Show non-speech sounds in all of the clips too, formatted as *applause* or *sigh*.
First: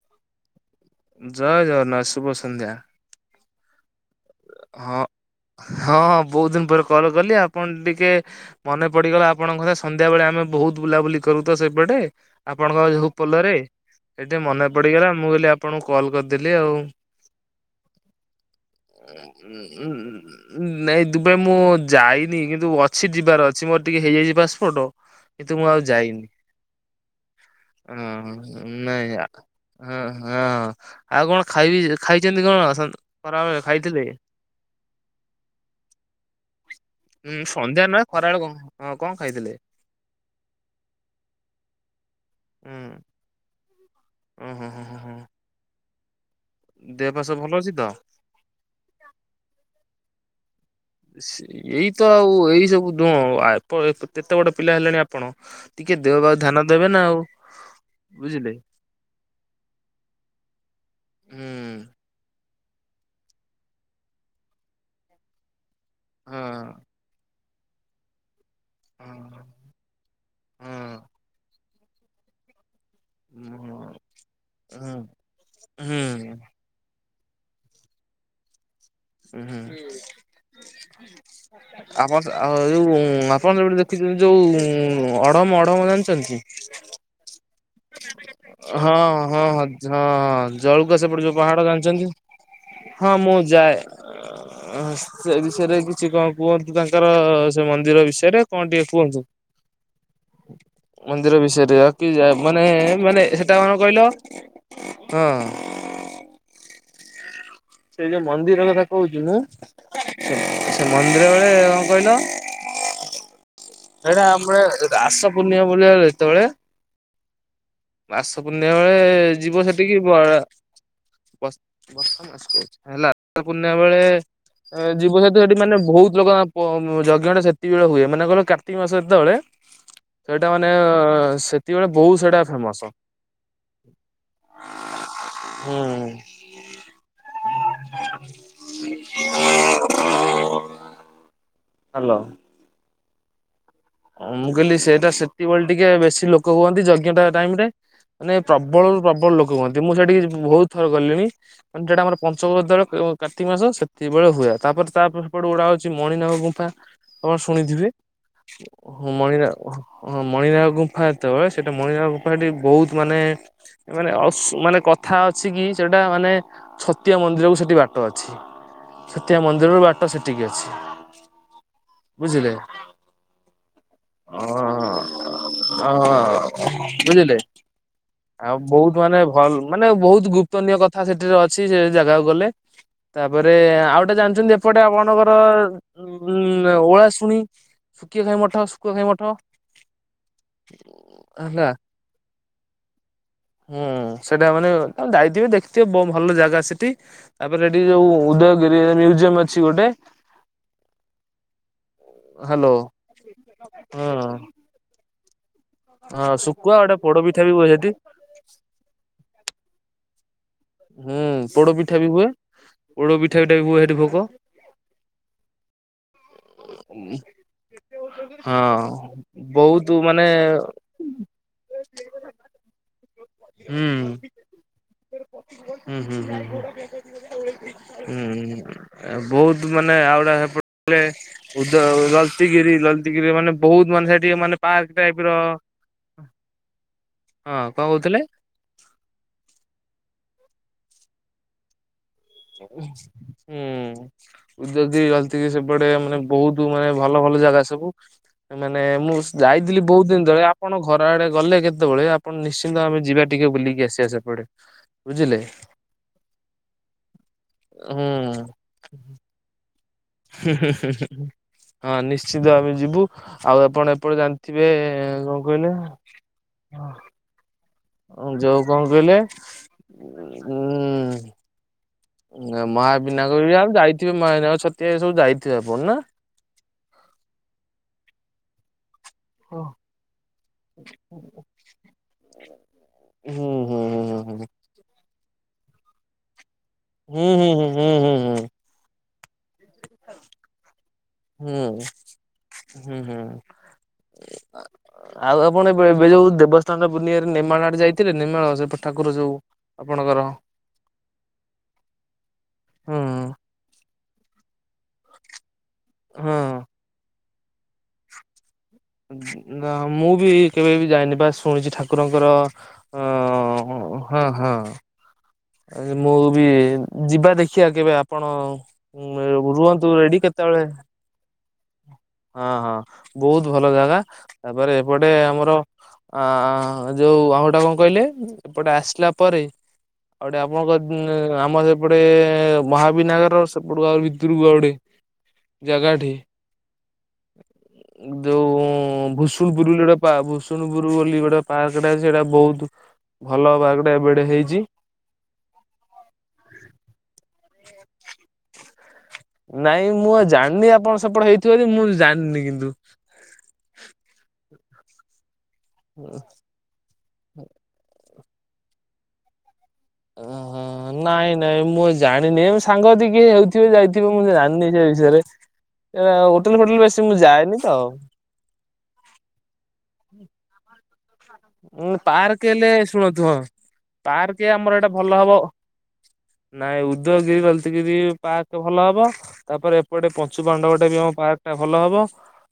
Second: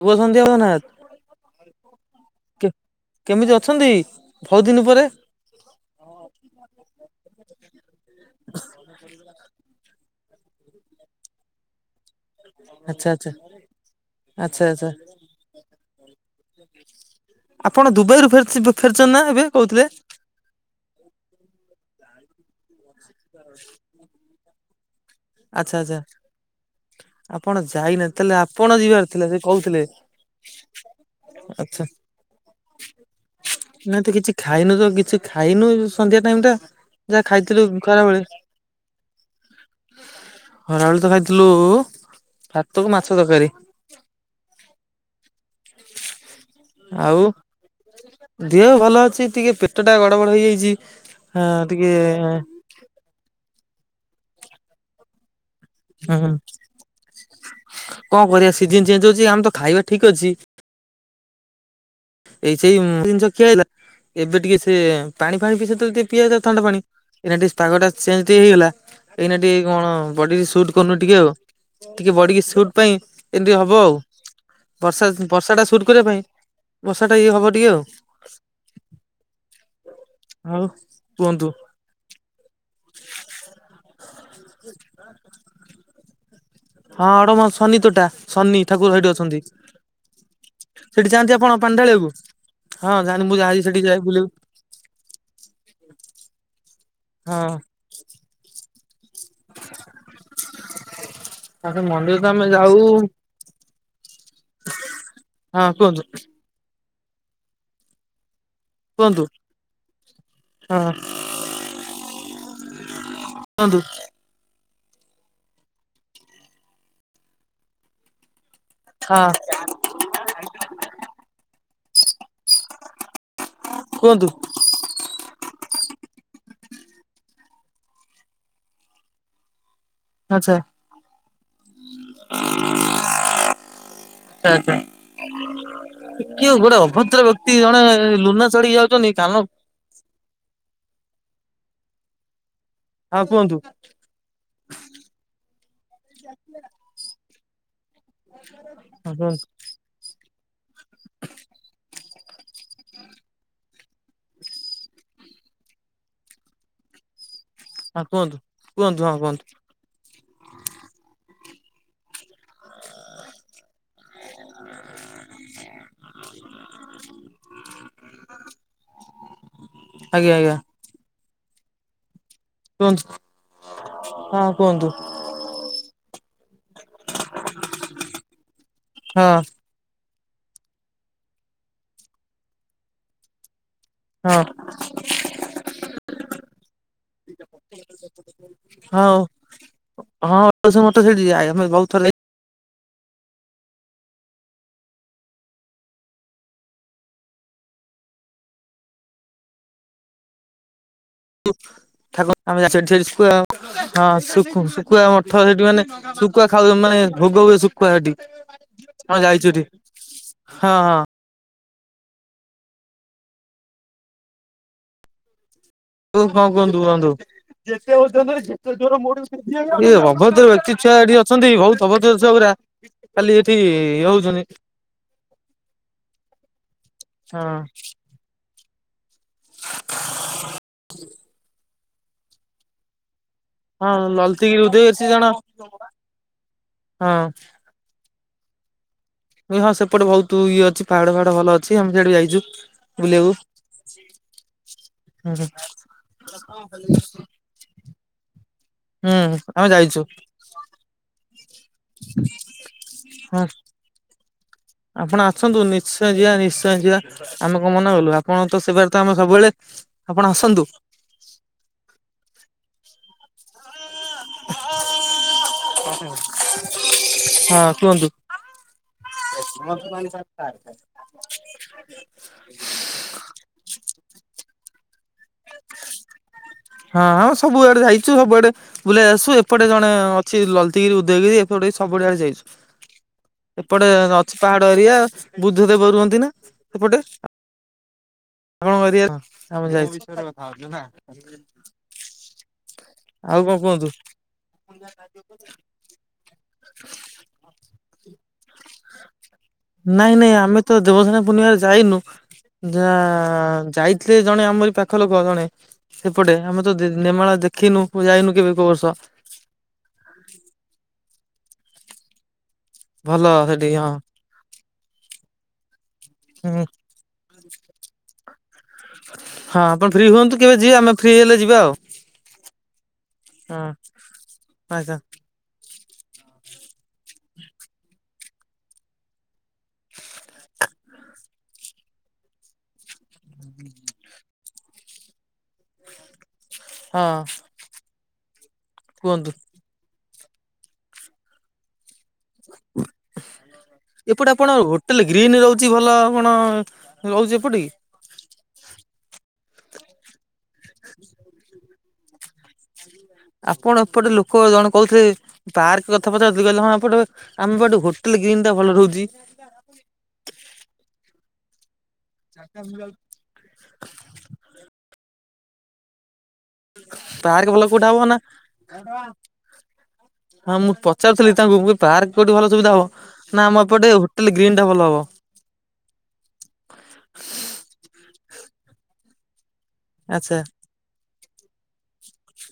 ଶୁଭସନ୍ଧ୍ୟା *unintelligible* ଜୟ ଜଗନ୍ନାଥ ଶୁଭ ସନ୍ଧ୍ୟା। କେମିତି ଅଛନ୍ତି? ବହୁତ ଦିନ ହଁ ପରେ ହଁ ହଁ ବହୁତ୍ ଦିନ ପରେ କଲ କଲି ଆପଣ ଟିକେ ମନେ ପଡ଼ିଗଲା ଆପଣଙ୍କ କଥା ସନ୍ଧ୍ୟାବେଳେ ଆମେ ବହୁତ୍ ବୁଲାବୁଲି କରୁତ ସେପଟେ। ଆପଣଙ୍କ ର ଆଚ୍ଛା ଯୋଉ ଆଚ୍ଛା ପୋଲ ରେ ସେଠି ଆଚ୍ଛା ମନେ ଆଚ୍ଛା ପଡ଼ିଗଲା ମୁଁ କହିଲି ଆପଣଙ୍କୁ କଲ କରିଦେଲି ଆଉ। ଆପଣ ଦୁବାଇ ରୁୁ ଫେ ଫେରିଛନ୍ତି ନା ଏବେ କହୁଥିଲେ? ନାଇଁ ଦୁବାଇ ମୁଁ ଯାଇନି କିନ୍ତୁ ଅଛି ଯିବାର ଅଛି ମୋର ଟିକେ ହେଇଯାଇଛି ପାସପୋର୍ଟ। କିନ୍ତୁ ମୁଁ ଆଚ୍ଛା ଆଉ ଆଚ୍ଛା ଯାଇନି। ଆପଣ ଯାଇନାହାନ୍ତି ତାହେଲେ ହଁ ଆପଣ ଯିବାର ଥିଲା ନାଇଁ ସେ କହୁଥିଲେ ହଁ ହଁ। ଆଉ କଣ ଆଚ୍ଛା ଖାଇବି ଖାଇଛନ୍ତି କଣ ସ ଖରାବେଳେ ଖାଇ ନାଇଁ ତ କିଛି ଖାଇନ ତ କିଛି ଖାଇନୁ ସନ୍ଧ୍ୟା ଟାଇମ୍ ଟା। ଯାହା ଉଁ ଖାଇଥିଲୁ ସନ୍ଧ୍ୟା ନୁହେଁ ଖରାବେଳେ ଖରାବେଳୁ କ କଣ ଖାଇଥିଲେ? ଖରାବେଳେ ତ ଖାଇଥିଲୁ ଭାତ କୁ ମାଛ ତରକାରୀ। ହୁଁ ହୁଁ ହୁଁ ହୁଁ। ଦେହ ଆଉ ପା ସବୁ ଭଲ ଅଛି ତ? ଦେହ ଭଲ ଅଛି ଟିକେ ପେଟ ଟା ଗଡ଼ ବଡ଼ ହେଇଯାଇଛି। ହଁ ଟିକେ ଏଇତ ଆଉ ଏଇ ସବୁୁ *unintelligible* କେତେ ବଡ଼ ପିଲା ହେଲେଣି ଆପଣ। ଟିକେ ଦେହ ହୁଁ ପା କୁ ଧ୍ୟାନ ଦେବେ ନା ଆଉ। କଣ ବୁଝିଲେ କରିବା ସିଜନ୍ ଚେଞ୍ଜ ହଉଛି ଆମେ ତ ଖାଇବା ଠିକ୍ ଅଛି। ହୁଁ। ଏଇ ସେଇ ଜିନିଷ ଖିଆ ହେଲା ଏବେ ଟିକେ ସେ ପାଣି ଫାଣି ପି ସେ *unintelligible* ହଁ ଥଣ୍ଡା ପାଣି *unintelligible* ପାଗ ଟା ଚେଞ୍ଜ ହେଇଗଲା ଏଇନା ହଁ। ଟିକେ କଣ ବଡ଼ି କି ସୁଟ୍ କରୁନି ହଁ ଟିକେ ଆଉ। ଟିକେ ବଡି଼ କି ସୁଟ୍ ପାଇଁ ଏମିତି ହଁ ହବ ଆଉ ବର୍ଷା ହୁଁ। ବର୍ଷା ଟା ସୁଟ୍ କରିବା ପାଇଁ ହୁଁ ବର୍ଷା ଟା ଇଏ ହବ ଟିକେ ଆଉ। ହୁଁ ଆଉ ହୁଁ କୁହନ୍ତୁ। ଆପଣ ଆ ଯୋଉ ଆପଣ *unintelligible* ରଖିଛନ୍ତି ଯୋଉ ଅଢମ ଅଢମ ଜାଣିଛନ୍ତି? ହଁ ଆଡମସ ଶନି ତୋଟା ଶନି ହଁ ଠାକୁର ସେଇଠି ଅଛନ୍ତି, ହଁ ହଁ ହଁ ଜଳୁକା ସେଠି ସେପଟେ ଯୋଉ ଯାଆନ୍ତି ପାହାଡ ଆପଣ ପାଣି ଜାଣିଛନ୍ତି? ଢାଳିଆକୁ? ହଁ ଜାଣ ମୁଁ ଯାଇ ସେଠି ଯାଏ ବୁଲି ଆକୁ। ଅ ସେ ବିଷୟରେ କିଛି କଣ କୁହନ୍ତୁ ତାଙ୍କର ହଁ। ସେ ମନ୍ଦିର ବିଷୟରେ କଣ ଟିକେ କୁହନ୍ତୁ? ମନ୍ଦିର ଆଉ ସେ ବିଷୟରେ ରକି ମନ୍ଦିର ତ ଯାଏ ଆମେ ମାନେ ଯାଉ ମାନେ। ସେଟା ମାନେ କଣ କହିଲ ହଁ। ହଁ କୁହନ୍ତୁ? ସେଇ ଯୋଉ ମନ୍ଦିର କଥା କହୁଛି କୁହନ୍ତୁ ମୁଁ ସେ ହଁ ମନ୍ଦିର ବେଳେ କଣ କହିଲ? କୁହନ୍ତୁ? ସେଇଟା ଆମ ରାସ ପୂର୍ଣ୍ଣିମା ପଡିବ ଯେତେବେଳେ। ରାସ ପୂର୍ଣ୍ଣିମା ବେଳେ ହଁ ଯିବ ସେଠ *unintelligible* ଏ କୁହନ୍ତୁ ଯିବ ସହିତୁ ସେଠି ମାନେ ବହୁତ ଲୋକ ଯଜ୍ଞଟା ସେତକିବେଳେ ହୁଏ ମାନେ କହିଲ କାର୍ତ୍ତିକ ମାସ ସେତେବେଳେ। ସେଇଟା ଆଚ୍ଛା। ମାନେ ସେତିବେଳେ ବହୁ ସେଇଟା ମାସ କିଉ ଗୋଟେ ଅଭଦ୍ର ବ୍ୟକ୍ତି ଜଣେ ଲୁନା ଚଢି ଯାଉଛନ୍ତି କାନ ହ୍ୟାଲୋ। ହଁ କୁହନ୍ତୁ? ମୁଁ କହିଲି ସେଇଟା ସେତିକିବେଳେ ଟିକେ ବେଶୀ ଲୋକ ହୁଅନ୍ତି ଯଜ୍ଞ ଟା ଟାଇମ ରେ। ମାନେ ପ୍ରବଳରୁୁ ହଁ ପ୍ରବଳ କୁହନ୍ତୁ ଲୋକ କୁହନ୍ତି, ମୁଁ ସେଠିକି ବହୁତ ଥର ଗଲିଣି ମାନେ ସେଟା ଆମର ପଞ୍ଚୁକ ଯେତେବେଳେ କାର୍ତ୍ତିକ ମାସ ସେତିକିବେଳେ ହୁଏ, ତାପରେ ତା ସେପଟ ଗୁଡା ହଉଛି ମଣିନାଗ ଗୁମ୍ଫା। ଆପଣ ଶୁଣିଥିବେ? ହଁ କୁହନ୍ତୁ? କୁହନ୍ତୁ ହଁ କୁହନ୍ତୁ ମଣିରା ହଁ ମଣିନାଗ ଗୁମ୍ଫା ତ ସେଇଟା ମଣିରା ସେଠି ବହୁତ ମାନେ ମାନେ ମାନେ କଥା ଅଛି କି ସେଟା ମାନେ ଛତିଆ ମନ୍ଦିରକୁ ସେଠି ବାଟ ଅଛି, ଛତିଆ ମନ୍ଦିରରୁ ବାଟ ଆଜ୍ଞା ସେଠିକି ଆଜ୍ଞା ଅଛି। ବୁଝିଲେ? *inaudible* ହଁ କୁହନ୍ତୁ ବୁଝିଲେ? ଆଉ ବହୁତ ମାନେ ହଁ ଭ ମାନେ ବହୁତ ଗୁପ୍ତନୀୟ କଥା ସେଠିରେ ଅଛି ସେ ଜାଗାକୁ ଗଲେ ତାପରେ ଆଉ ଏ ହଁ ଜାଣିଛନ୍ତି ଏପଟେ ଆପଣଙ୍କର ଉ ଓଳା ଶୁଣି ଶୁକିଆ ଖାଇ ମଠ ଶୁକୁଆ ଖାଇ ହଁ ମଠ ହଁ *unintelligible* ଠ ଯାଏ ଆମେ ହେଲା ବହୁତ ଥରେ ହୁଁ ସେଇଟା ମାନେ ଯାଇଥିବେ ଦେଖିଥିବେ ବହୁ ଭଲ ଜାଗା ସେଠି। ତାପରେ ଏଠି ଯୋଉ ଉଦୟଗିରି ମ୍ୟୁଜିୟମ ଅଛି ଗୋଟେ। *inaudible* ଥରେ ହ୍ୟାଲୋ ସେଠି ହୁଁ ମାନେ ହଁ ଶୁଖୁଆ ଖାଉ ଗୋଟେ ମାନେ ପୋଡ ପିଠା ଭୋଗ ବି ହୁଏ ଶୁଖୁଆ ସେଠି। ହଁ ଯାଇଛୁ ସେଠି, ହଁ ହଁ। ହୁଁ ପୋଡ ପିଠା ବି ହୁଏ, ପୋଡ ପିଠା ବିଠା ବି ହୁଏ ସେଠି ଭୋଗ। ହୁଁ କଣ କୁହନ୍ତୁ କୁହନ୍ତୁ? ଏ ଅଭଦ୍ର ହଁ ବହୁତ ମାନେ ବ୍ୟକ୍ତି ଛୁଆ ଏଠି ଅ ଅଛନ୍ତି ବହୁତ ଅଭଦ୍ର ଛୁଆ ଗୁରା। ଖାଲି ସେଠି ହୁଁ ଇଏ ହଉଛନ୍ତି, ହୁଁ ହୁଁ ହୁଁ ହୁଁ। ହଁ। ହୁଁ ବହୁତ ମାନେ ଆଉଡା ଏପଟେ ତ ଲଲତିଗିରି ଲଲତିଗିରିରେ ମାନେ ହଁ ବହୁତ ମାନେ ସେଠିକି ମାନେ ଲଲତିଗିରି ଉଦୟଗିରି ପାର୍କ ସେ ଜଣ ଟାଇପ ର, ହଁ କଣ କହୁଥିଲେ? ମୁଁ କହିଲି ହଁ ସେପଟେ ବହୁତ ଇଏ ଅଛି ପାହାଡ ଫହାଡ ଭଲ ଅଛି ଆମ ସେଆଡୁ ଯାଇଛୁ। ବୁଲିବାକୁ ହୁଁ। ଉଦୟଗିରି ହୁଁ ଲଲତିଗିରି ସେପଟେ ମାନେ ବହୁତ ମାନେ ଭଲ ଭଲ ଜାଗା ସବୁ। ମାନେ ମୁଁ ହୁଁ ଆମେ ଯାଇଥିଲି ଯାଇଛୁ ବହୁତ ଦିନ ତଳେ ଆପଣ ଘର ଆଡ଼େ ଗଲେ କେତେବେଳେ ଆପଣ ନିଶ୍ଚିନ୍ତ ଆମେ ଯିବା ହଁ। ଟିକେ ବୁଲିକି ଆ ସିଆ ସେପଡ଼େ। ଆପଣ ଆସନ୍ତୁନ୍। ନିଶ୍ଚୟ ଯିବା ନିଶ୍ଚୟ ଯିବା ଆମେ କଣ ମନା କଲୁ ଆପଣ ହୁଁ। ତ ସେବାରେ ତ ଆମେ ସବୁବେଳେ। ଆପଣ ଆସନ୍ତୁ ହଁ ନିଶ୍ଚିତ ଆମେ ଯିବୁ ଆଉ ଆପଣ ଏପଟେ ଜାଣିଥିବେ କଣ କହିଲେ? ହଁ କୁହନ୍ତୁ। ଯୋଉ କଣ କହିଲେ ମଆବିନାୟକ ବି ଆ ଯାଇଥିବେ ମହାବିନା ଛତିଆ ଏସବୁ ଯାଇଥିବେ ଆପଣ ନା? ହଁ ହଁ ସବୁଆଡ଼େ ଯାଇଛୁ ସବୁଆଡେ ବୁଲେଇ ଆସଛୁ ଏପଟେ ଜଣେ ଅ ଛି ଲଲତିଗିରି ଉଦୟଗିରି ଏପଟ ସବୁଆଡ଼େ ଯାଇଚୁ। ହୁଁ ହୁଁ ଏପଟେ ହୁଁ ଅଛି ପାହାଡ଼ ଏରିଆ ବୁଦ୍ଧ ଦେବ ରୁହନ୍ତି ନା? ହୁଁ ହୁଁ ହୁଁ ହୁଁ ହୁଁ। ହୁଁ କଣ କରିଆ ଆମେ ଯାଇଛୁ *unintelligible* ହୁଁ ହୁଁ ହୁଁ। ଆଉ କଣ କୁହନ୍ତୁ? ଆଉ ଆପଣ ଏବେ ଏବେ ଯୋଉ ଦେବସ୍ନାନ ପୂନିମାରେ ନିମାଳ ଆଡ଼େ ଯାଇଥିଲେ ନିମାଳ ସେପଟେ ଠାକୁର ଯୋଉ? ନାଇଁ ଆପଣଙ୍କର ନାଇଁ ଆମେ ତ ଦେବସେନା ପୂର୍ଣ୍ଣିମାରେ ଯାଇନୁ ଯା ହୁଁ ଯାଇ ଲେ ଜଣେ ଆମରି ପାଖ ଲୋକ ଜଣେ। ପଟେ ହଁ। ଆମେ ତ ଦି ନିମାଳା ଦେଖିନୁ ଯାଇନୁ କେବେ କୋଉ ବର୍ଷ। ନା ମୁଁ ବି କେବେ ବି ଯାଇନି ବାସ୍ ଶୁଣିଛି ଠାକୁରଙ୍କର ଅ ଭଲ ସେଠି ହଁ ହଁ। ଏ ମୁଁ ବି ହୁଁ ଯିବା ଦେଖିବା କେବେ ଆପଣ ଉଁ ହଁ ଆପଣ ରୁହନ୍ତୁ ଫ୍ରି ରେଡ଼ି ହୁଅନ୍ତୁ କେବେ କେତେବେଳେ। ଯିବେ ଆମେ ଫ୍ରି ହେଲେ ଯିବା ଆଉ। ହଁ ହଁ ବହୁତ ହଁ ଭଲ ଜାଗା ତାପରେ ଆଚ୍ଛା। ଏପଟେ ଆମର ଅ ଯୋଉ ଆମଟା କଣ କହିଲେ ଏପଟେ ଆସିଲା ପରେ ଏପଟେ ଆପଣଙ୍କ ଉଁ ଆମର ଏପଟେ ମହାବିନାୟକ ର ସେପଟକୁ ଆଉ ଭିତରକୁ ଗୋଟେ ଜାଗାଟେ। ହଁ। ଯୋଉ କୁହନ୍ତୁ ଭୂସୁଣପୁର ବୋଲି ଗୋଟେ ପା ଭୂସୁଣପୁର ବୋଲି ଗୋଟେ ପାର୍କଟା ସେଟା ବହୁତ ଭଲ ପାଗଟା ଏପଟେ ହେଇଛି। ତାଲେ ଗ୍ରୀନ୍ ରହୁଛି ଭଲ କଣ ରହୁଛି ଏପଟେ କି? ନାଇଁ ମୁଁ ଆ ଜାଣିନି ଆପଣ ସେପଟେ ହେଇଥିବ ବୋଲି ମୁଁ ଜାଣିନି କିନ୍ତୁ। ଆପଣ ଏପଟେ ଲୋକ ଜଣ କହୁଥିଲେ ପାର୍କ କଥା ପଚାରୁ ଥିଲେ କହିଲି ହଁ ଏପଟେ ଆମ ପଟେ ହୋଟେଲ ଗ୍ର୍ରୀନ୍ ଟା ଭଲ ରହୁଛି। ଓହୋ ନାଇଁ ନାଇଁ ମୁଁ ଜାଣିନି ଏମିତି ସାଙ୍ଗସାଥୀ କିଏ ଥିବେ ଯାଇଥିବେ ମୁଁ ଜାଣିନି ସେ ବିଷୟରେ ହୋଟେଲ ଫୋଟେଲ ବେଶୀ ମୁଁ ପାର୍କ ଭଲ ଯାଏନି ତ। କୋଉଟା ହବ ନା ହଁ ମୁଁ ପଚାରୁଥିଲି ତାଙ୍କୁ ଉଁ ପାର୍କ କୋଠି ଭଲ ହେଲେ ସୁବିଧା ଶୁଣନ୍ତୁ ହଁ ହବ ନା ଆମ ଏପଟେ ହୋଟେଲ ପାର୍କ ଗ୍ରୀନ୍ ଟା ଆମର ଏଇଟା ଭଲ ହବ। ନାଇଁ ଉଦୟଗିରି ଲଲିତଗିରି ପାର୍କ ଭଲ ହବ ତାପରେ ସେପଟେ ଆଚ୍ଛା ପଞ୍ଚୁ ପାଣ୍ଡବ ଟା ବି ଆମ ପାର୍କଟା ଭଲ ହବ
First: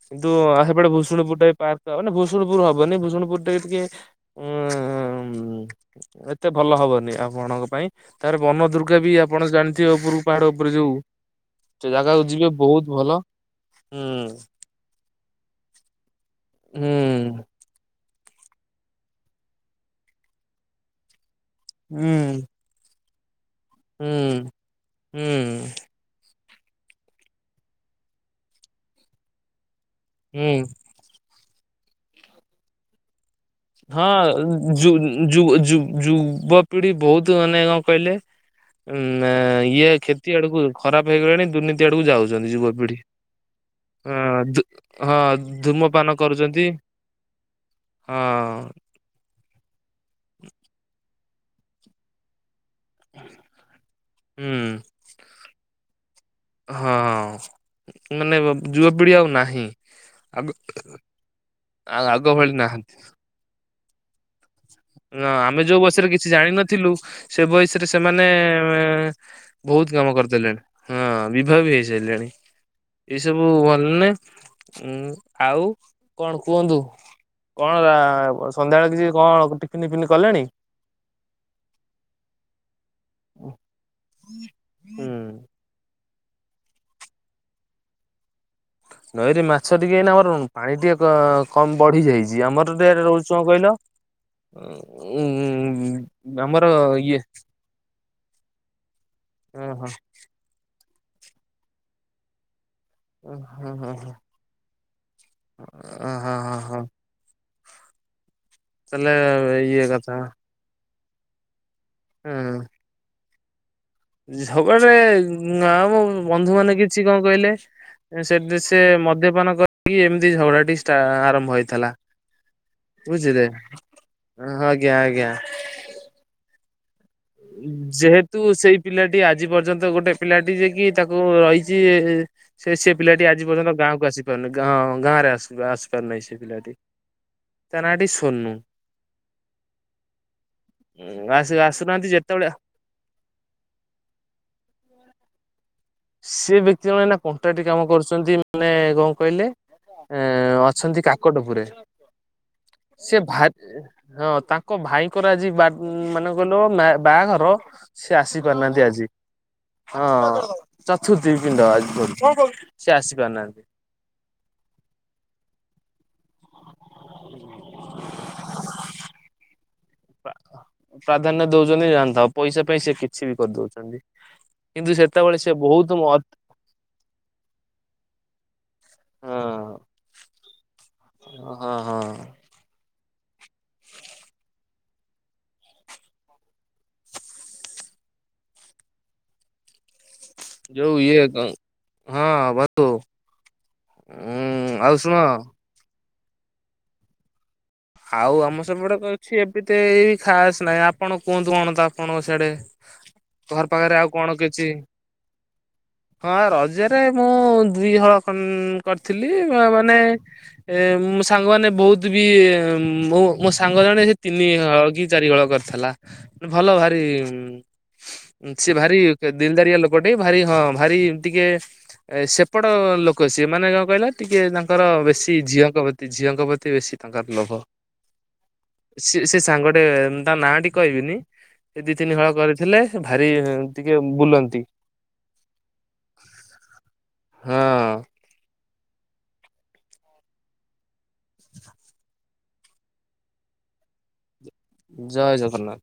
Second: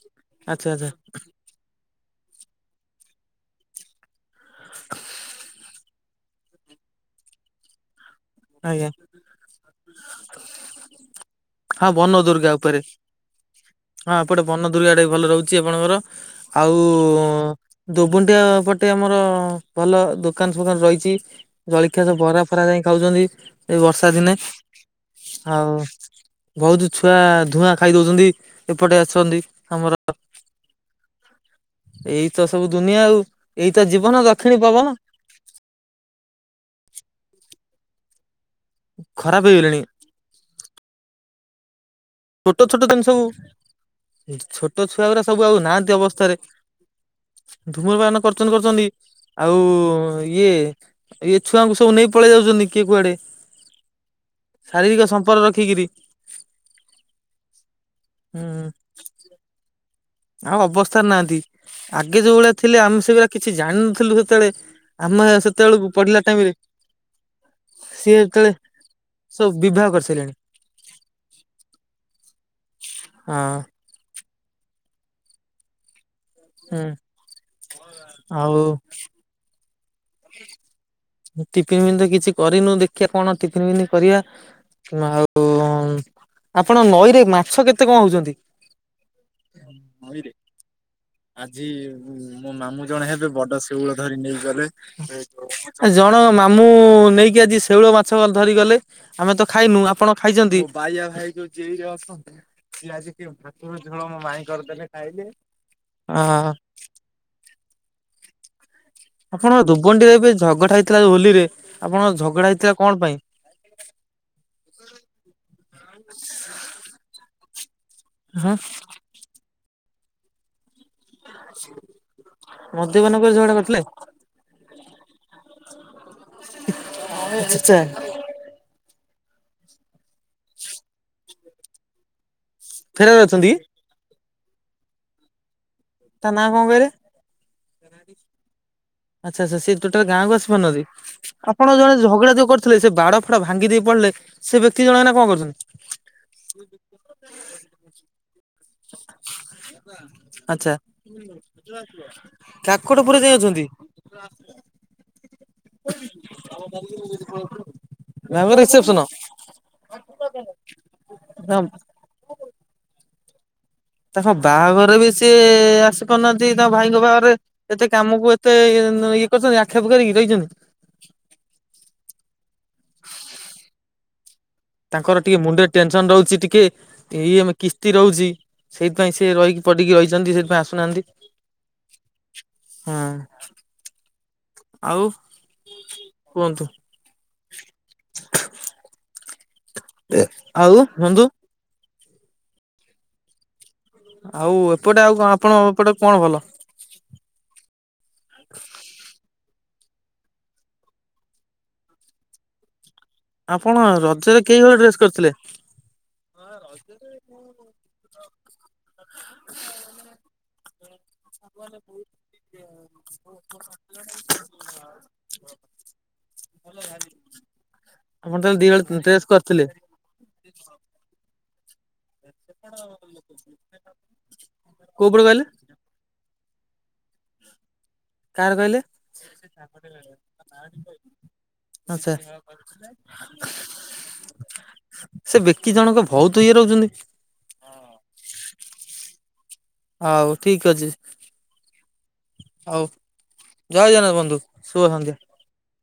କିନ୍ତୁ ଆଚ୍ଛା ଆଚ୍ଛା ହେପଟେ ଭୁଷୁଣୀପୁର ଟା ବି ପା ତ ମାନ ଭୁସୁଣୁପୁର ହବନି ଭୂଷୁଣପୁର ଟାବି ଟିକେ ଉଁ ଏତେ ଭଲ ହବନି ଆପଣଙ୍କ ପାଇଁ। ତାର ବନ ଆଜ୍ଞା। ଦୁର୍ଗା ବି ଆପଣ ଜାଣିଥିବେ ଉପରକୁ ପାହାଡ଼ ଉପରେ ଯୋଉ। ହଁ ସେ ବନ ଜାଗାକୁ ଦୁର୍ଗା ଯିବେ ଉପରେ ବହୁତ ଭଲ ହୁଁ। ଦୁର୍ଗାଟା ବି ଭଲ ରହୁଛି ଆପଣଙ୍କର ହୁଁ ଆଉ ଦୋବୁଣ୍ଡିଆ ପଟେ ଆମର ଭଲ ଦୋକାନ ଫୋକାନ ରହିଛି। ଜଳଖିଆ ଯୋଉ ହୁଁ ବରା ଫରା ଯାଇ ଖାଉଛନ୍ତି ଏଇ ବର୍ଷା ଦିନେ ହୁଁ ଆଉ ବହୁତ ଛୁଆ ଧୂଆଁ ଖାଇଦଉଛନ୍ତି ଏପଟେ ଆସନ୍ତି ଆମର ହୁଁ। ଏଇତ ସବୁ ଦୁନିଆ ଆଉ ଏଇତ ଜୀବନ ଦକ୍ଷିଣୀ ପବନ। ଯୁ ଯୁ ଯୁବପିଢ଼ି ବହୁତ ମାନେ କ କହିଲେ? ଉଁ, ଖରାପ ହେଇଗଲେଣି ଇଏ ଖେତି ଆଡକୁ ଖରାପ ହେଇଗଲାଣି, ଦୁର୍ନୀତି ଆଡକୁ ଯାଉ ଚନ୍ତି ଛୋଟ ଛୋଟ ଯୁବପିଢି, ଜିନିଷ ସବୁ ହଁ ଦୁ ଛୋଟ ଛୁଆ ଗୁରା ହଁ ସବୁ ଆଉ ଧୂମପାନ କରୁଚନ୍ତି। ଧୂମରପାନ କରଚନ୍ତି, କରଚନ୍ତି ଆଉ ଇଏ, ଇଏ, ଛୁଆଙ୍କୁ ସବୁ ନେଇ ପଳେଇ ଆଉଚନ୍ତି କିଏ କୁଆଡେ, ହୁଁ ଶାରୀରିକ ସମ୍ପର୍କ ରଖିକିରି ହଁ, ମାନେ ହୁଁ ଯୁବପିଢି ଆଉ ନାହିଁ। ଆଗ ଆଉ ଅବସ୍ଥା ନାହାନ୍ତି, ଆ- ଆଗେ ଆଗ ଯୋଉ ଭଳି ଭଳିଆ ଥିଲେ ନାହାନ୍ତି ଆମେ ସେଭଆ କିଛି ଜାଣିନଥିଲୁ ସେତେବେଳେ ହଁ ଆମେ ଯୋଉ ସେତେବେଳକୁ ବୟସରେ ପଢିଲା କିଛି ଟାଇମ ରେ ଜାଣିନଥିଲୁ ସେ ବୟସରେ ସିଏ ସେମାନେ ଯେତେବେଳେ ସବୁ ବିବାହ ବହୁତ କାମ କରିସାରିଲେଣି କରିଦଲେଣି। ହଁ, ବିଭା ବି ହେଇ ସାଇଲେଣି, ଏଇ ହଁ ସବୁ ଭଲ ନେ ଉୁଁ, ଆଉ କଣ କୁହନ୍ତୁ ହୁଁ କଣ ଆଉ ସନ୍ଧ୍ୟାବେଳେ କିଛି କଣ ଟିଫିନ ଫିନ କଲେଣି? ଟିଫିନ ପିନ ତ କିଛି କରିନୁ ଦେଖିବା କଣ ଟିଫିନ ଫିପିନ କରିବା ଆଉ, ଆପଣ ନଈରେ ମାଛ କେତେ କ ହଉଛନ୍ତି? ନଈରେ ମାଛ ଟିକେ ଏଇନା ଅରୁଣ ପାଣି ଟିକେ କ କମ ବଢି ଯାଇଚି ଆମର ଟ ରହୁଚ ଣ କହିଲ? ଜଣ ଉଁ ଆମର ମାମୁଁ ଇଏ ନେଇକି ଆଜି ଶେଉଳ ମା ଛମା ଧରି ଗଲେ, ଆମେ ତ ହଁ ଖାଇନୁ ହଁ ଆପଣ ଖାଇଛନ୍ତି? ହଁ ହଁ ହଁ ଅ ହଁ ହଁ ହଁ ତାହେଲେ ଆପଣ ଇଏ ଦୁବୁଣ୍ଡିରେ କଥା ଏବେ ଝଗଡା ହେଇଥିଲା ହୋଲିରେ, ଆପଣଙ୍କ ଝଗଡା ହେଇଥିଲା କଣ ପାଇଁ? ଝଗଦେ ନାଁ ଆମ ବନ୍ଧୁ ମାନ କିଛି କ କହିଲେ ଏ ସେଦ୍ ହଁ ସେ ମଦ୍ୟପାନ କରିକି ଏମିତି ଝଗଡା ଟି ଟା ଆରମ୍ଭ ହେଇଥିଲା ମଦ୍ୟପାନ କରି ବୁଝିଲେ ଝଗଡା କରିଥିଲେ ଆଜ୍ଞା ଆଜ୍ଞା। ଯେହେ ତୁ ସେଇ ପିଲାଟି ଆଜି ପର୍ଯ୍ୟନ୍ତ ଗୋଟେ ପିଲାଟି ଜୀଏକି ତାକୁ ଆଇଚିି ସେ ସେ ଫେରାରେ ପିଲାଟି ଅଛନ୍ତି ଆଜି କି? ପର୍ଯ୍ୟନ୍ତ ଗାଁକୁ ଆସି ପାରୁନି ଗାଁ ଗାଁରେ ଆଶିବ ଆସିପାରୁନାହିଁ ତା ସେ ନାଁ କଣ ପିଲାଟି। କହିଲେ ତା ନାଁଟି ସୋନୁ ଆଚ୍ଛା ଆଚ୍ଛା ସେ ଟୋଟାଲ ଗାଁକୁ ଆସପନଦି ଆସୁ ଆପଣ ଆସୁନାହାନ୍ତି ଝଗଡା ଯୋଉ ଯେତେବେଳେ କରିୁଥିଲେ ସେ ବାଡ ଫାଡ ଭାଙ୍ଗି ଦେଇ ପଳେଇଲେ ସେ ବ୍ୟକ୍ତି ଜଣ ଏଇନା କଣ କରୁଚନ୍ତି? ସେ ବ୍ୟକ୍ତି ଜଣେ ଏନା କଣ୍ଟାଟି କାମ କରୁଚନ୍ତି ମାନେ କ କହିଲେ ଅ ଆଚ୍ଛା ଅଛନ୍ତି କାକଟପୁରେ କାକଟପୁରରେ ସେ ଯାଇ ଭା ଅଛନ୍ତି ହଁ ତାଙ୍କ ଭାଇଙ୍କର ଆଜି ବା ମାନେ ଗଲ ବା ବାହାଘର ସ୍ ସେ ଆସି ପାରନାହାନ୍ତି ଆଜି। ଆ ହଁ ଚତୁର୍ଥୀ ପିଣ୍ଡ ଆଜି କରୁଚି ସେ ଆସି ପାରୁନାହାନ୍ତି। ତାଙ୍କ ବାହାଘର ବି ସିଏ ଆସ କରୁନାହାନ୍ତି ତାଙ୍କ ଭାଇଙ୍କ ବାହାଘରେ ଏତେ କାମକୁ ଏତେ ଇଏ କରୁଛନ୍ତି ଆକ୍ଷେପ କରିକି ରଇଛନ୍ତି। ପ୍ରାଧାନ୍ୟ ଦଉଛନ୍ତି ଜାଣତାଉ ପଇସା ପାଇଁ ସେ କିଛି ବି କରଦୋଉଚନ୍ତି। ତାଙ୍କର ଟିକେ ମୁଣ୍ଡ ଟେନସନ ରହୁଚି ଟିକେ ଏଇ ଆମ କିସ୍ତି ରହୁଚି। ସେଇଥିପାଇଁ ସେ ରହିକି ପଡିକି ରହିଚନ୍ତି ସେଥିଇଁ ଆସୁନାହାନ୍ତି। ଓ ହଁ ହଁ। ହୁଁ। ଆଉ କୁହନ୍ତୁ? ହ ଯଉ ଏଇ ହଁ ଭତୁ। ଆଉ ଏପଟେ ଆଉ କ ଆପଣ ଏପଟେ କ ଭଲ? ଆଉ ଆମ ସେପଟେ ତ ଇଛି ଏବିତେଇ ଖାସ ନାହିଁ ଆପଣ କୁହନ୍ତୁ କଣ ଚ ଆପଣଙ୍କ ସିଆଡେ ଘର ଆପଣ ପାଖରେ ଆଉ କଣ ରଜରେ କେଇ କିଚି ହଳ ଡ୍ରେସ କରିଥିଲେ? ହଁ ରଜରେ ମୁଁ ଦୁଇ ହଳ କନ କରଥିଲି ମା ମାନେ ଏ ମୋ ସାଙ୍ଗମାନେ ବହୁତ ବି ମୋ ମୋ ସାଙ୍ଗ ଜଣେ ସେ ତିନି ହଳ କି ଚାରି ହଳ କରିଥିଲା। ଭଲ ଭାରି ଆପଣ ଉଁ ତାହେଲେ ଦି ସିଏ ହଳ ଭାରି ଡ୍ରେସ କରିଥିଲେ ଦିଲଦାରିଆ ଲୋ ଗୋଟେ ଭାରି ହଁ ଭାରି ଟିକେ ଅଁ ସେପଟ ଲୋକ ସିଏ ମାନେ କଣ କହିଲା ଟିକେ ତା ତାଙ୍କର କୋଉ ପଟେ ବେଶୀ କହିଲେ ଝିଅଙ୍କ ପ୍ରତି ଝିଅଙ୍କ ପ୍ରତି ବେଶୀ ତାଙ୍କର ଲୋଭ। କାହାର କହିଲେ? ସିଏ ସେ ସାଙ୍ଗଟେ ତା ନାଁଟିି କହିବିନି। ଏ ଦି ଆଚ୍ଛା। ତିନି ହଳ କରିଥିଲେ ଭାରି ଟିକେ ବୁଲନ୍ତି। କି ଜଣଙ୍କୁ ବହୁତ ଇଏ ରହୁଛନ୍ତି ହଁଅ। ହଉ ଠିକ ଅଛି। ହଉ ଜୟ ଜଗନ୍ନାଥ ବନ୍ଧୁ। ଶୁଭ ସନ୍ଧ୍ୟା। ଜୟ ଜଗନ୍ନାଥ।